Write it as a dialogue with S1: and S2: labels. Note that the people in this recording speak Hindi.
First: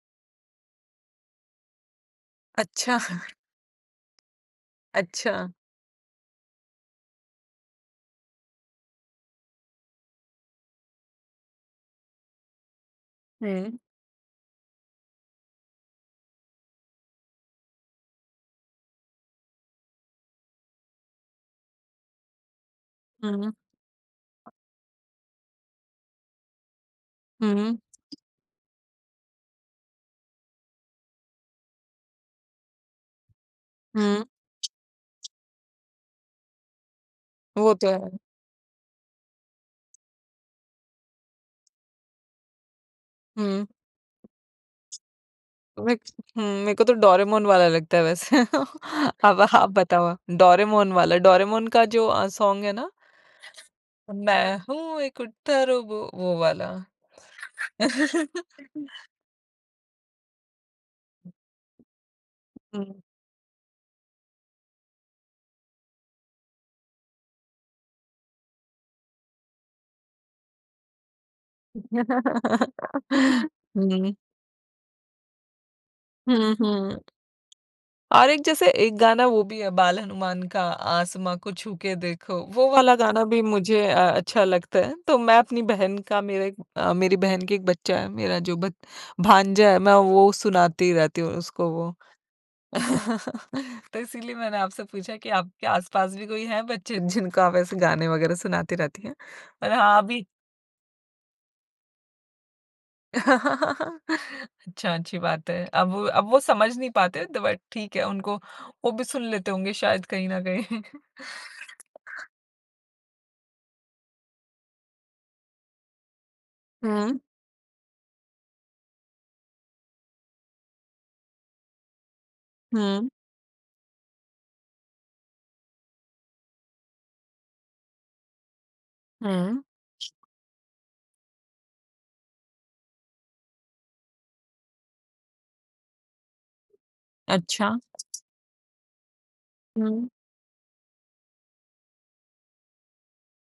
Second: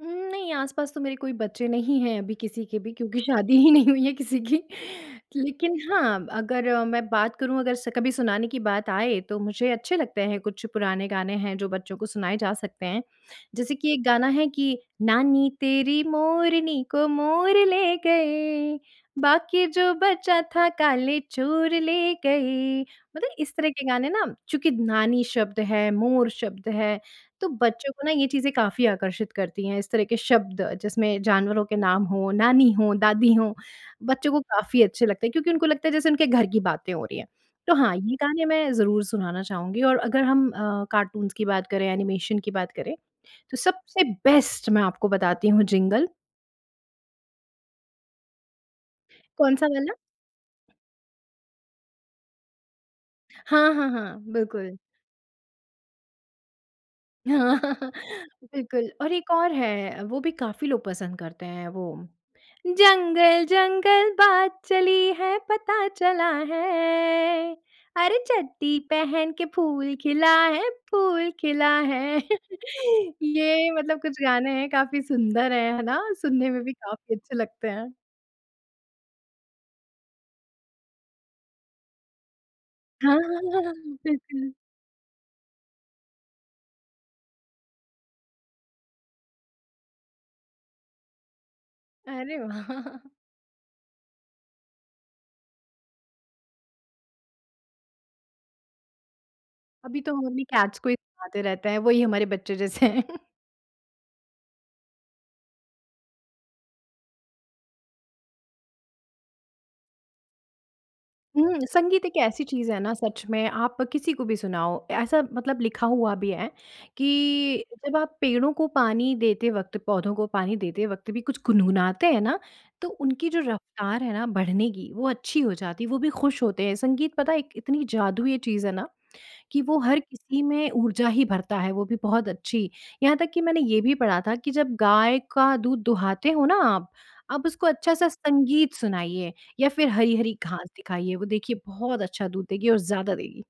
S1: उम, नहीं आस-पास तो मेरे कोई बच्चे नहीं हैं अभी किसी के भी
S2: अच्छा।
S1: क्योंकि शादी ही नहीं हुई है किसी की।
S2: अच्छा।
S1: लेकिन हाँ, अगर मैं बात करूँ अगर स कभी सुनाने की बात आए, तो मुझे अच्छे लगते हैं कुछ पुराने गाने हैं, जो बच्चों को सुनाए जा सकते हैं। जैसे
S2: हुँ।
S1: कि एक गाना है कि नानी तेरी मोरनी को मोर ले गए। बाकी जो बचा था काले चोर ले गए। मतलब
S2: हुँ।
S1: इस तरह के गाने ना, चूँकि नानी शब्द है, मोर शब्द है, तो
S2: हुँ।
S1: बच्चों को ना ये चीज़ें काफ़ी आकर्षित करती हैं, इस तरह के शब्द जिसमें जानवरों के नाम हो, नानी हो, दादी हो,
S2: हुँ।
S1: बच्चों को काफ़ी अच्छे लगते हैं। क्योंकि उनको लगता है जैसे उनके घर की बातें हो रही हैं,
S2: वो
S1: तो
S2: तो
S1: हाँ ये
S2: है।
S1: गाने मैं ज़रूर सुनाना चाहूँगी और अगर हम अ, कार्टून्स की बात करें, एनिमेशन की बात करें, तो
S2: हुँ।
S1: सबसे बेस्ट मैं आपको बताती हूँ,
S2: विक
S1: जिंगल।
S2: हुँ, मेरे को तो डोरेमोन वाला लगता है वैसे। अब
S1: कौन-सा
S2: आप
S1: वाला?
S2: बताओ, डोरेमोन वाला डोरेमोन का जो अ, सॉन्ग है ना।
S1: हाँ, हाँ, हाँ,
S2: मैं
S1: बिल्कुल।
S2: हूँ एक उत्तर वो, वाला।
S1: हाँ, बिल्कुल। और एक और है वो भी काफ़ी लोग पसंद करते हैं वो
S2: हुँ।
S1: जंगल-जंगल बात चली है पता चला है, अरे चड्डी पहन के फूल खिला है, फूल खिला है। ये मतलब
S2: हुँ।
S1: कुछ गाने हैं काफ़ी सुंदर हैं, है ना? सुनने
S2: हुँ,
S1: में भी
S2: हुँ।
S1: काफ़ी अच्छे लगते हैं।
S2: और एक जैसे एक गाना वो भी है, बाल हनुमान का आसमा को छूके देखो, वो वाला
S1: हाँ,
S2: गाना भी
S1: हाँ, हाँ,
S2: मुझे अ, अच्छा
S1: बिल्कुल।
S2: लगता है। तो मैं अपनी बहन का मेरा एक अ, मेरी बहन के एक बच्चा है, मेरा जो बच भांजा है मैं वो सुनाती रहती हूँ उसको वो।
S1: अरे! वाह!
S2: तो इसीलिए मैंने आपसे पूछा कि आपके आस-पास भी कोई हैं बच्चे जिनको आप ऐसे गाने वग़ैरह सुनाती रहती हैं। अ, हाँ
S1: अभी तो
S2: अभी
S1: हम अपनी कैट्स को ही दिखाते रहते हैं, वही हमारे बच्चे जैसे हैं।
S2: अच्छा, अच्छी बात है। अब वो अब वो समझ नहीं पाते तो बट ठीक है, उनको वो भी सुन लेते होंगे शायद कहीं न कहीं।
S1: हुँ, संगीत एक ऐसी चीज़ है ना सच में आप किसी को भी सुनाओ, ऐसा मतलब लिखा हुआ भी है,
S2: हुँ।
S1: कि, जब आप पेड़ों को पानी देते वक़्त, पौधों को पानी देते वक़्त भी कुछ गुनगुनाते हैं ना, तो
S2: हुँ।
S1: उनकी जो रफ्तार है ना बढ़ने की वो अच्छी हो जाती है, वो भी खुश होते हैं। संगीत पता है एक इतनी जादुई ये चीज़ है ना,
S2: हुँ।
S1: कि वो हर किसी में ऊर्जा ही भरता है वो भी बहुत अच्छी। यहाँ तक कि मैंने ये भी पढ़ा था कि जब गाय का दूध दुहाते हो ना आप, आप उसको
S2: अच्छा।
S1: अच्छा-सा संगीत सुनाइए या फिर
S2: हुँ।
S1: हरी-हरी घास दिखाइए वो देखिए बहुत अच्छा दूध देगी और ज़्यादा देगी।